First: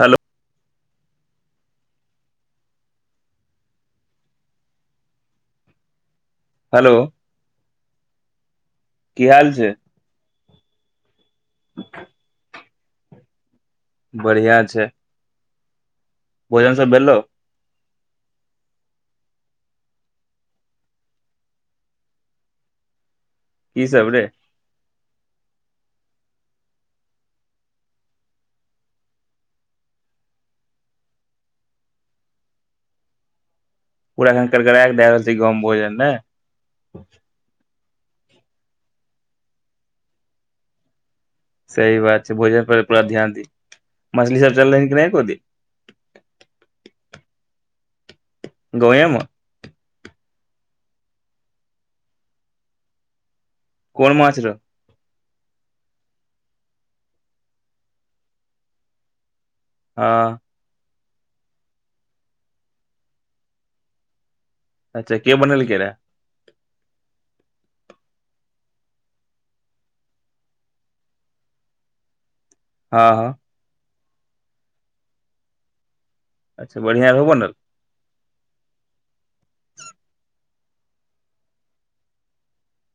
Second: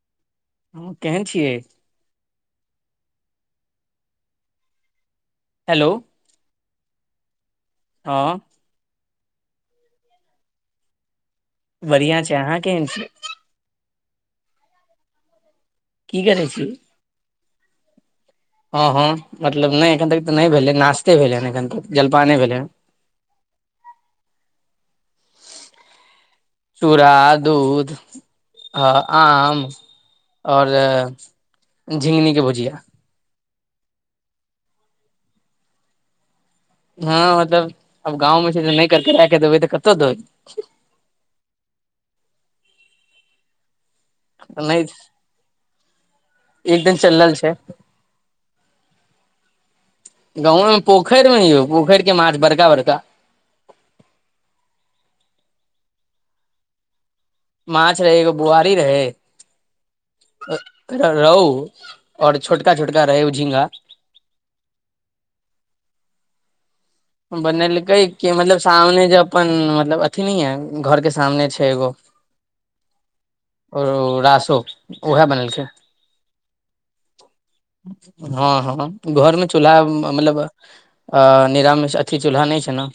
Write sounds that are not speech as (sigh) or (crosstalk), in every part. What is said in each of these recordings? Hello हु केहन छियै हेलो हेलो हऽ की हाल छै बढ़िआं छै अहाँ केहन छी बढ़िया छै की करै छी भोजन सब भेलो ह ह मतलब नै एखन तक तऽ नै भेलै नाश्ते भेलै हन एखन तक जलपाने भेलै की सब रे चूड़ा दूध अ आम (inaudible) और (inaudible) झिंगनी केँ भुजिया पूरा अखन करगराा कऽ दै रहल छी गाँव में भोजन नै हँ मतलब अब गाँव में छै नै कारकरै केँ देबै तऽ कत देबै सही बात छै भोजन पर पूरा ध्यान दी (inaudible) मछली सब नहि चललै ह कि नै एको दिन एक दिन चलल छै गाँव ये में गाँवए में पोखैर में यौ पोखैर केँ माछ बड़का बड़का कोन माछ रो माछ रहै एगो बुआरी रहै हऽ एकटा रोहु और छोटका छोटका रहै झिंगा अच्छ केँ बनलकेँ रहय बनेलकै कि मतलब सामने जे अपन मतलब अथी नै य घर केँ सामने छै एगो ह ह कोन ओ रासो (inaudible) उएह बनेलकै अच्छा बढ़िआँ रहौ बनल हँ हँ घर मे चूल्हा मतलब अ (unintelligible) अथी चूल्हा नै छै न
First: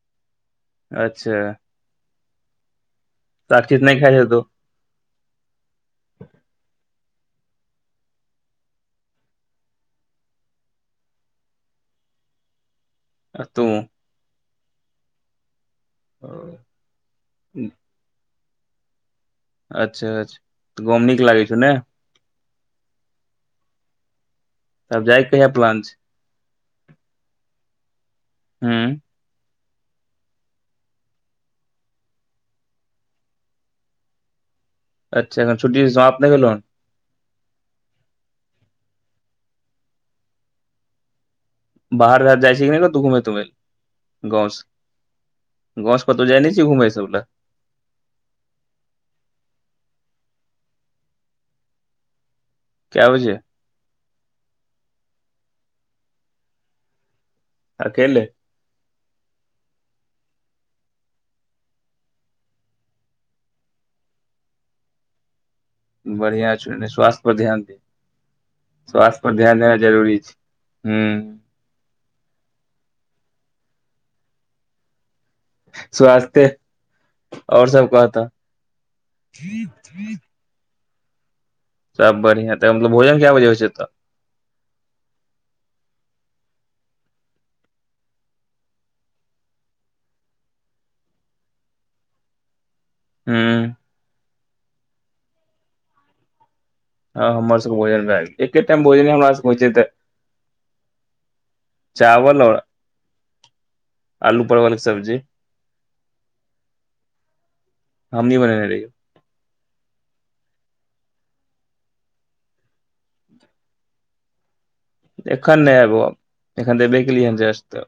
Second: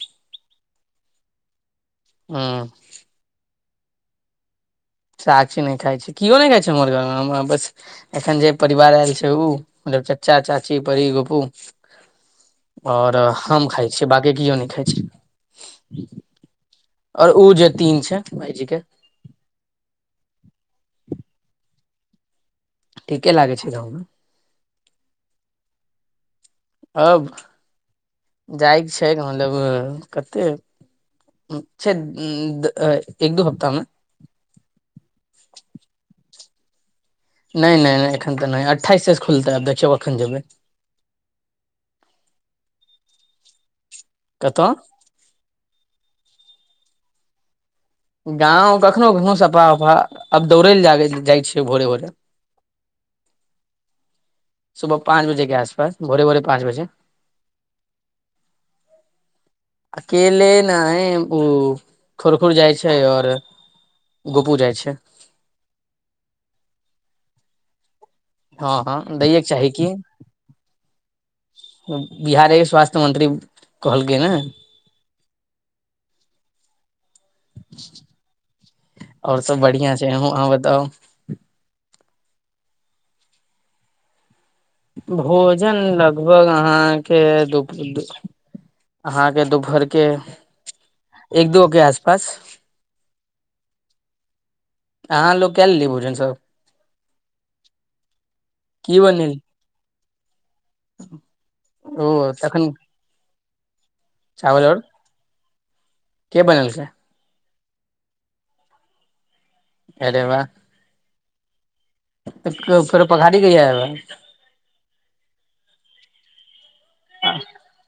अच्छ (unintelligible) साक्षी तऽ नै खाय छैथ ओ साक्षी नय खाइ छै किओ नय खाइ छै हमर घरमे हम बैस एखैन जे परिवार आयल छै उ मतलब चाचा चाची बरी फुफू आओर आ तू हम खाइ छियै बाकी कियो नय खाइ छै (inaudible) आओर उ जे तीन छै भायजी केँ अच्छऽ अच्छऽ गाँव मे नीक लागै छौ नय ठीके लागे छै गाँवमे तब जाय केँ कहियाँ प्लान छै अब जाइके हूँ छै मतलब कते छै (unintelligible) एक दू हप्ताहमे अच्छह एखन छुटी तऽ समाप्त नय भेला हँ नय नय नय एखन तऽ नय अठाइस सँ खुलतै आब देखियौ अखैन जेबै बाहर उहर जाइ छी कि नय कतहु घुमेै तुमे गाँवसँ कतऽ गाँव सँ केतो जाय नय छी कतौ घुमय सब लऽ गाँव कखनो (unintelligible) सफा उफा आब दौड़ै लऽ जागे जाइ छियै भोरे भोरे कैय बजे सुबह कऽ पाँच बजे केँ आसपास भोरे - भोरे पाँच बजे अकेले अकेले नय उ खुरखुर जाइ छै आओर गोपू जाइ छै बढ़िया छै एनि स्वास्थ्य पर ध्यान देही हँ हँ स्व्थ्य पर दैयके ध्यान चाही देनाइ की जरूरी छै हुँ बिहारे कऽ स्वास्थ्य मंत्री कहलकै नऽ स्वास्ते आओर सब कह तब आओर सब बढ़िया छै आहुँ आओर बताउ सब बढ़िया तऽ मतलब भोजन केय बजे होइ छै तऽ भोजन लगभग अहाँकेँ दुप - दु अहाँकेँ दुपहर केँ एक दो केँ आस पास हुँ अहाँ लोक केय लेलियै भोजन सभ हँ हमर सबके भोजन भए गेलै एके टाइम की भोजन हमरा बनेल सबके होइ छै तऽ ओ चावल और तखन आलू चावल परवल कऽ आओर सब्जी के बनेलकै हमही बनेने रहियै अरे वाह फेर पघारी कहिया एबै एखन नय अबो एखन तऽ एबे केलियै हन जस्ट तऽ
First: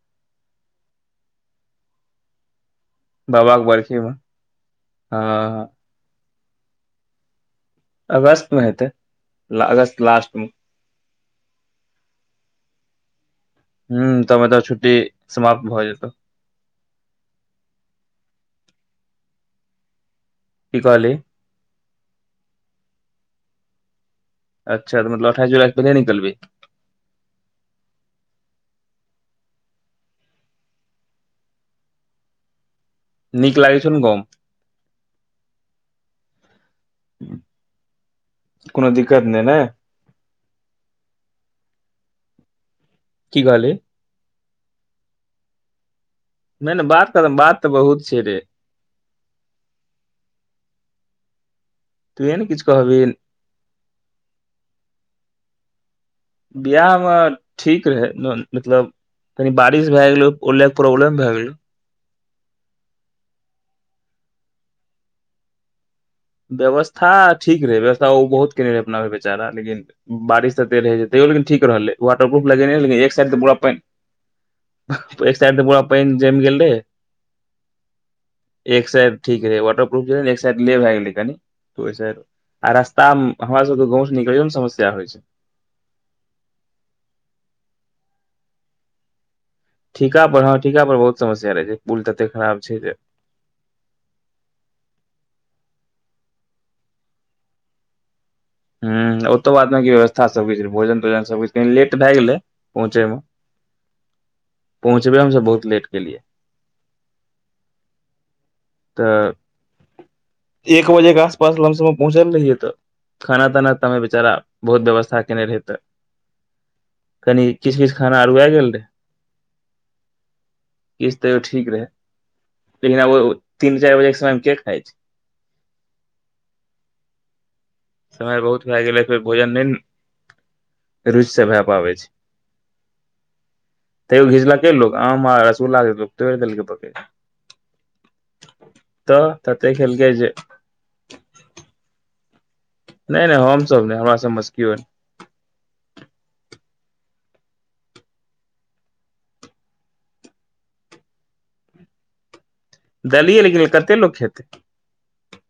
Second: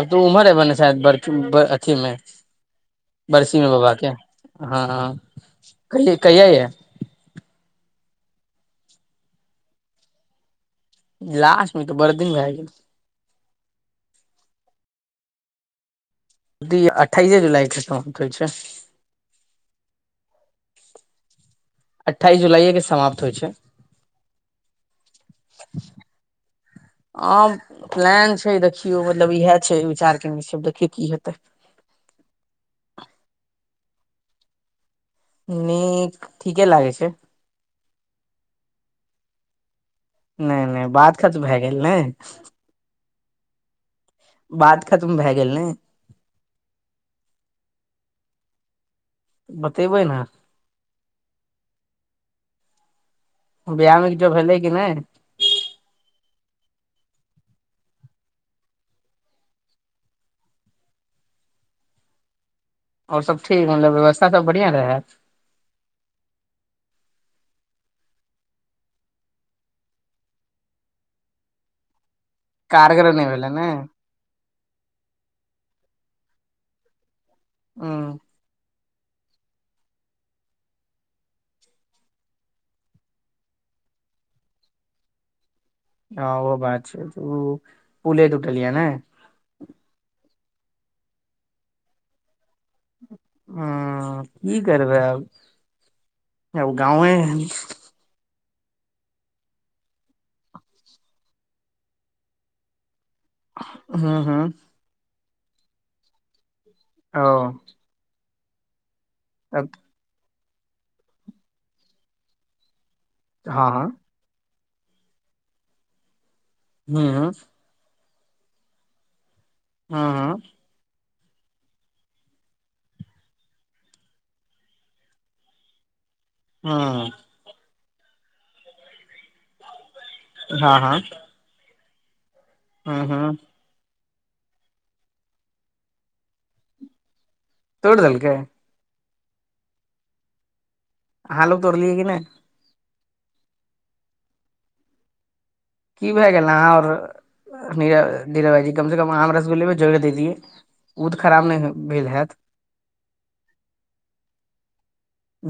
आब तऽ उमर है बने छै शायद बर्फी अथी मे बरसी बाबाके मे बाबा बरखी केँ हँ कहि - कहिया यऽ अगस्तमे हेतै अगस्त लास्ट मऽ लासटमे तऽ बर दिन भए गेल हुँ तऽ मतलब छुट्टी समाप्त भऽ जेतौ छुट्टी अठाइसे जुलाई कऽ खतम होइ छै की कहलही अठाइस जुलाईए कऽ समाप्त होइ छै अच्छा मतलब अठइस जुलाई से पहिले निकलबे आ प्लान छै देखियौ मतलब इएह छै विचार केने छै देखियौ की हेतै नीक लागै छै न गाँव नीक ठीकेँ लागै छै (inaudible) कोनो दिक्कत नै ने नै नै बात खत भए गेल ने की कहली बात खतम भैऽ गेल नै नै नै बात खत्म बात तऽ बहुत छै रे बतेबै न तु है न किछ कहबी बियाह में किछो भेलै कि नै बिआह में ठीक रहै मतलब तनि बारिश भैऽ गेलो ओहिले केँ प्रॉब्लम भैऽ गेलो और सब ठीक मतलब व्यवस्था सब बढ़िआँ रहैत व्यवस्था ठीक रहै व्यवस्था ओ बहुत केने रहै अपना बेचारा लेकिन बारिश तऽ तै रहै छै तैयो लिन ठीक रहलै वाटरप्रूफ लगेने लेकिन कारगर एक नहि साइड तऽ भेलै पूरा ने पाइन एक साइड तऽ पूरा पाइन जैम गेल रहे (unintelligible) एक साइड ठीक रहै वाटरपूफ रह एक साइड ले भैऽ गेलै कनी ओ साइड आ रास्ता में हमरा सबक गाँव स निकलैयै न समस्या होइ छै हँ ओ बात छै (inaudible) उऽ पुले टूटलियै नै ठीका पर हँ ठीका पर बहुत समस्या रहे छै पुल तते खराब छै जे ह की करबै अब (inaudible) जब गाँवए ह ओतौ बाद बाकी व्यवस्था सब की रहै भोजन तोजन सबकिछ कनि लेट भए गेलै पहुँचैमे हु हु पहुँचबे हम सब बहुत लेट केलिए (unintelligible) तऽ (unintelligible) (inaudible) एक बजे कऽ आसपास लम सम म पहुँचै रहियै तऽ खाना हँ ताना हँ तऽ बेचारा बहुत व्यवस्था केने रहे तऽ (inaudible) हूँ हूँ कनि किछ किछ खाना अरुऐल गेल रहे हू किछ तैयो ठीक रहे (inaudible) लेकिन आब ओ तीन चाइर बजे केँ समय में केँ खाइ छै हँ समय बहुत भैऽ गेलै फेर भोजन नै न हँ (inaudible) रुचि से भए पाबै छै हु हु तैयो घिचलकै लोक आम आ रसुल्ला तोड़ देलक पकड़ दोड़ दलकेँ तऽ ततै खेलकै जे अहाँ लोग तोड़लियै कि नै नै नै हम सभ नै हमरा सभ में से केओ नै की भए गेल अहाँऔर (inaudible) नी नीरभाईजी कम से कम आम रसगुल्ले भ जोड़ दे दियए ओत खराब नै हो भेल होैत देलियै लेकिन कतेक लोक खेतै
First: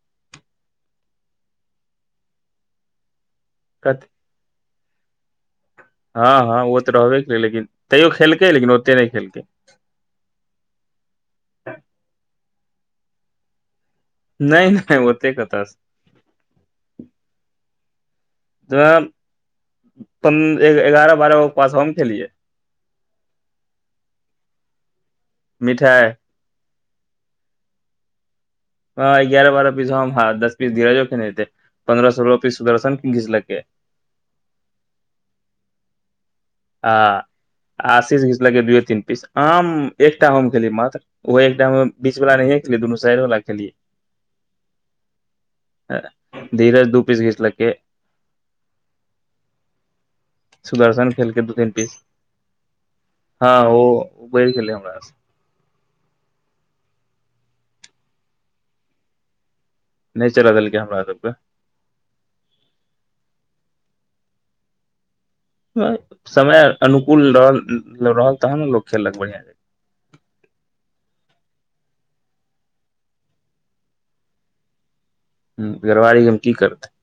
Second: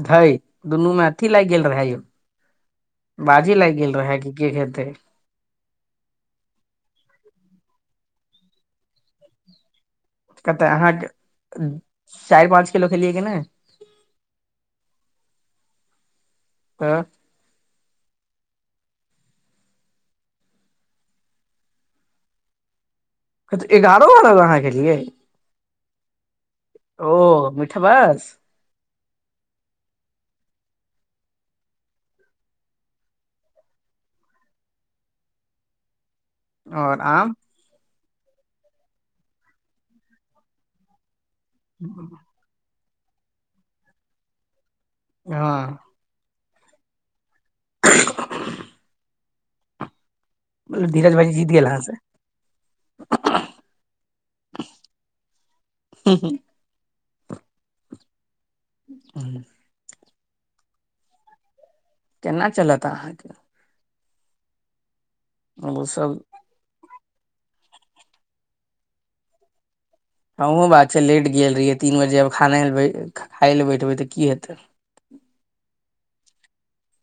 धय दुनू में अथी लाइग गेल रहै यौ बाजी लाइए गेल कते रहै कि केँ खेतै हँ हँ ओ तऽ रहबे कै लेकिन तैयो खेलकै लेकिन ओते नै खेलकै कतऽ अहाँकेँ (inaudible) चाइर पाँच किलो खेलियै कि नै नै नै ओते कत स (inaudible) तऽ जाम (inaudible) प्रन एगारह बारह गो पास हम खेलियै कथ एगारह बारह गो अहाँ खेलिए मिठाइ ओ मिठबास हऽ एगारह बारह पीस हम हँ दस पीस धीरजो खेने हेते पन्द्रह सोलह पीस सुदर्शन घिचलकै आ और आम आशीष घीचलकै दूए तीन पीस आम एकटा हम खेलियी मात्र ओ एकटामे बीच वाला नहींए खेलियै दुनू साइड वला खेलियै (inaudible) हँ धीरज दू पीस घीचलकै (inaudible) (inaudible) सुदर्शन धीरज खेल भाईजी कै जीत दू गेल तीन अहाँ पीस से (inaudible) हँ ओ बढ़ गेल हमरा स (unintelligible) (unintelligible) नै चल देलकै हमरा सब कऽ केना चलत अहाँकेँ ओ सब समय अनुकूल रहल रहल तहन न लोक खेललक बढ़िया आ उहो बात छै लेट गेल रहियै तीन बजे आब खान लए खाय लए बैठबै तऽ की हेतै हु घरबारी यऽ यै में की करतेै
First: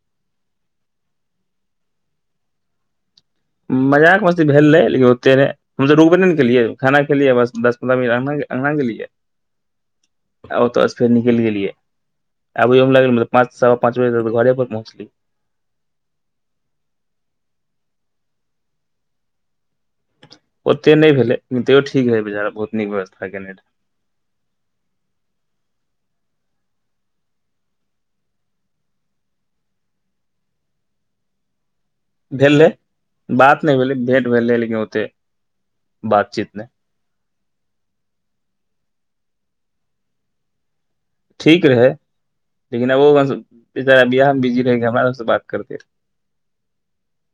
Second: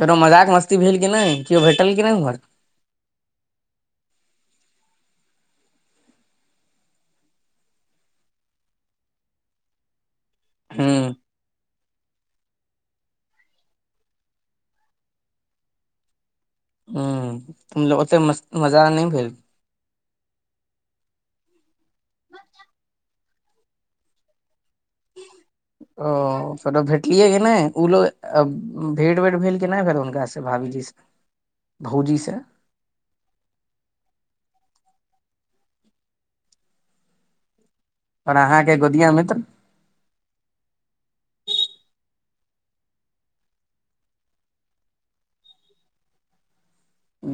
कनो मजाक मस्ती भेल कि नै केओ भेटल कि नै उमहर मजाक मस्ती भेल रहै लेकिन ओते नै हम सब रुकबे नै न केलियै खाना खेलियै बस दस पन्द्रह मिनटअँगना गेलियै (inaudible) आ ओतऽसँ फेर हूँ निकैल गेलियै (inaudible) आबैयमे लागल पँच सवा पाँच बजे तक घरे पर पहुँचली ह ओतेस मजा नहि भेल ओते नै भेलेैे ठीक रहे बेचारा बहुत नीक व्यवस्था केने रहे (unintelligible) ओ तऽ भेटलियै की नै ओ लोग भेट वेट भेल की नै फेर हुनका से भाभी ज (unintelligible) भेलै बात नै भेलै भेट भेल रहै लेकिन ओते (inaudible) बातचीत नै पर अहाँ केँ गोदिया मित्र ठीक रहै (inaudible) लेकिन अब ओ बेचारा बियाह म बिजी रहै हमरा सबस बात करते रह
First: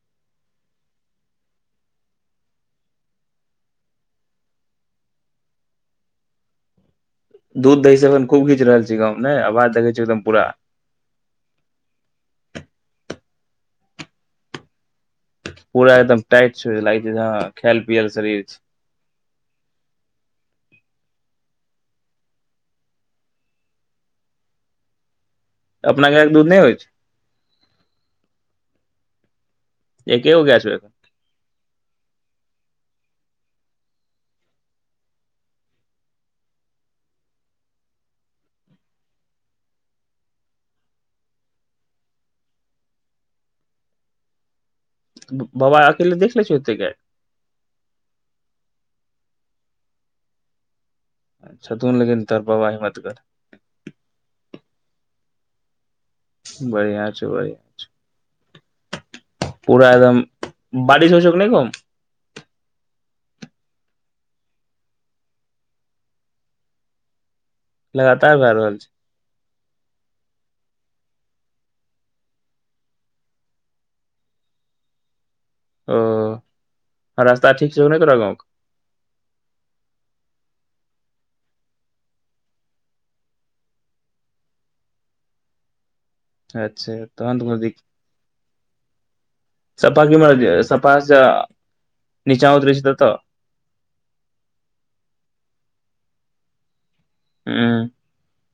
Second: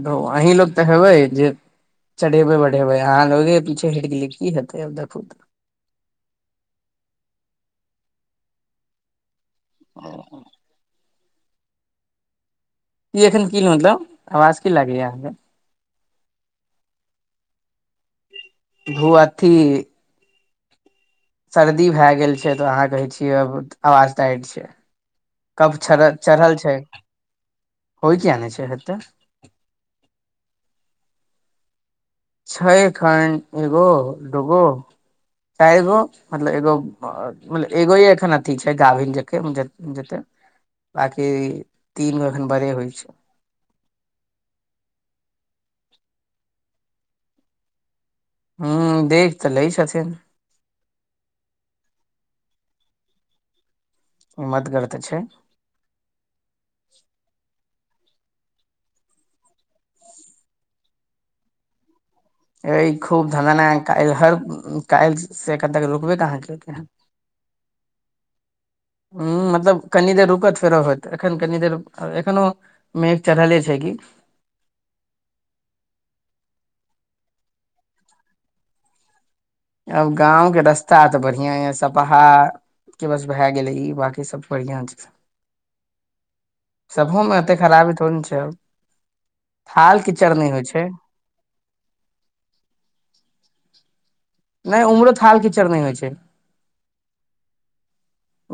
धोअ अहीं लोक तऽ हेबै जे चढ़ेबै बढ़ेबै अहाँ लोगे पीछे हटि गेलियै की हेतै आब देखू तऽ दूध दही सब अखन खूब घीच रहल छी गाँव में नै आवाज देखै छै तऽ एकदम पूरा ई एखन की मतलब आवाज की लागे यहाँ केँ पूरा एकदम टाइट छै लागै छै हँ खायल पियल शरीर छै धु अथी सर्दी भैऽ गेल छै तऽ अहाँ कहै छियै आवाज टाट छै कब छर अपना गाय के दूध चढ़ल नहि छै होइ (inaudible) होइ किया नै छै हेते एकेगो गाय छै अखन छ ख् एगो दगो च एगो मतलब एगो मतल एगो एखन अथी छै गाभिन जे जेते बाकि तीन मे एखन बड़े होइ छै बाबा अकेले देख सकै गय हू देल। छलै सबके लगिन तर बाबा हिमतगर हिमतगर। होयत छै बढ़िआँ छै बढ़िआ छै पूरा एकदम बारिश होइ छौ। कि नहि गांव मैं अ खूब धलना। होयत छै काल्हि से कन तक रुकबे काँ केलकै हँ लगातार लरलखिन ह मतलब कनि देर रुकत फेरत होत एखन कनि देर एखनो मे एक चढ़ले छै किी ओ रास्ता ठीक छौकि नहि तोरा। गाव में आब गाँवके रस्ता तऽ बढ़िआँ यए सपहा के बस भए गेलै ई बकी सब बढ़िियां छै अच्छा सबहो मे तहन तऽ कोनो एते दिक खराबी थोड़ ने छै थाल सफा की कीचड़ नहि म होइ सफ छै निचा उतर छै त तऽ नहि उम्हरो हाल कीचड़ नहि होइ छै ह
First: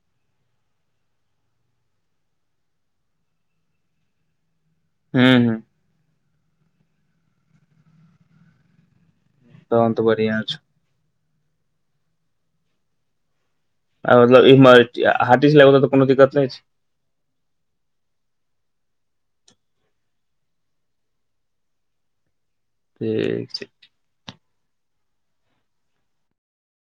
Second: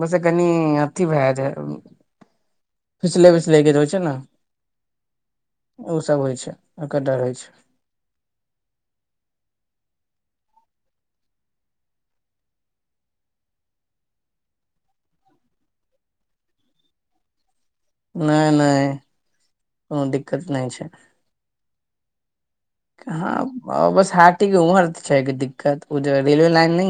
उतकनी अथिी भए जा फिसले फिसले गिल होय छैना हँ हँ हैकि सब होय छै आ कर रहै छी तहन त बढ़िआँ छै मतलब इमहर हाथीबला। कोनो दिक्कत नहि न नहि नहि कोनो दिक्कत नहि छै ठीक हँ बस हाटीके उमर छै दिक्कत ओ रेलवे लाइन नहिछै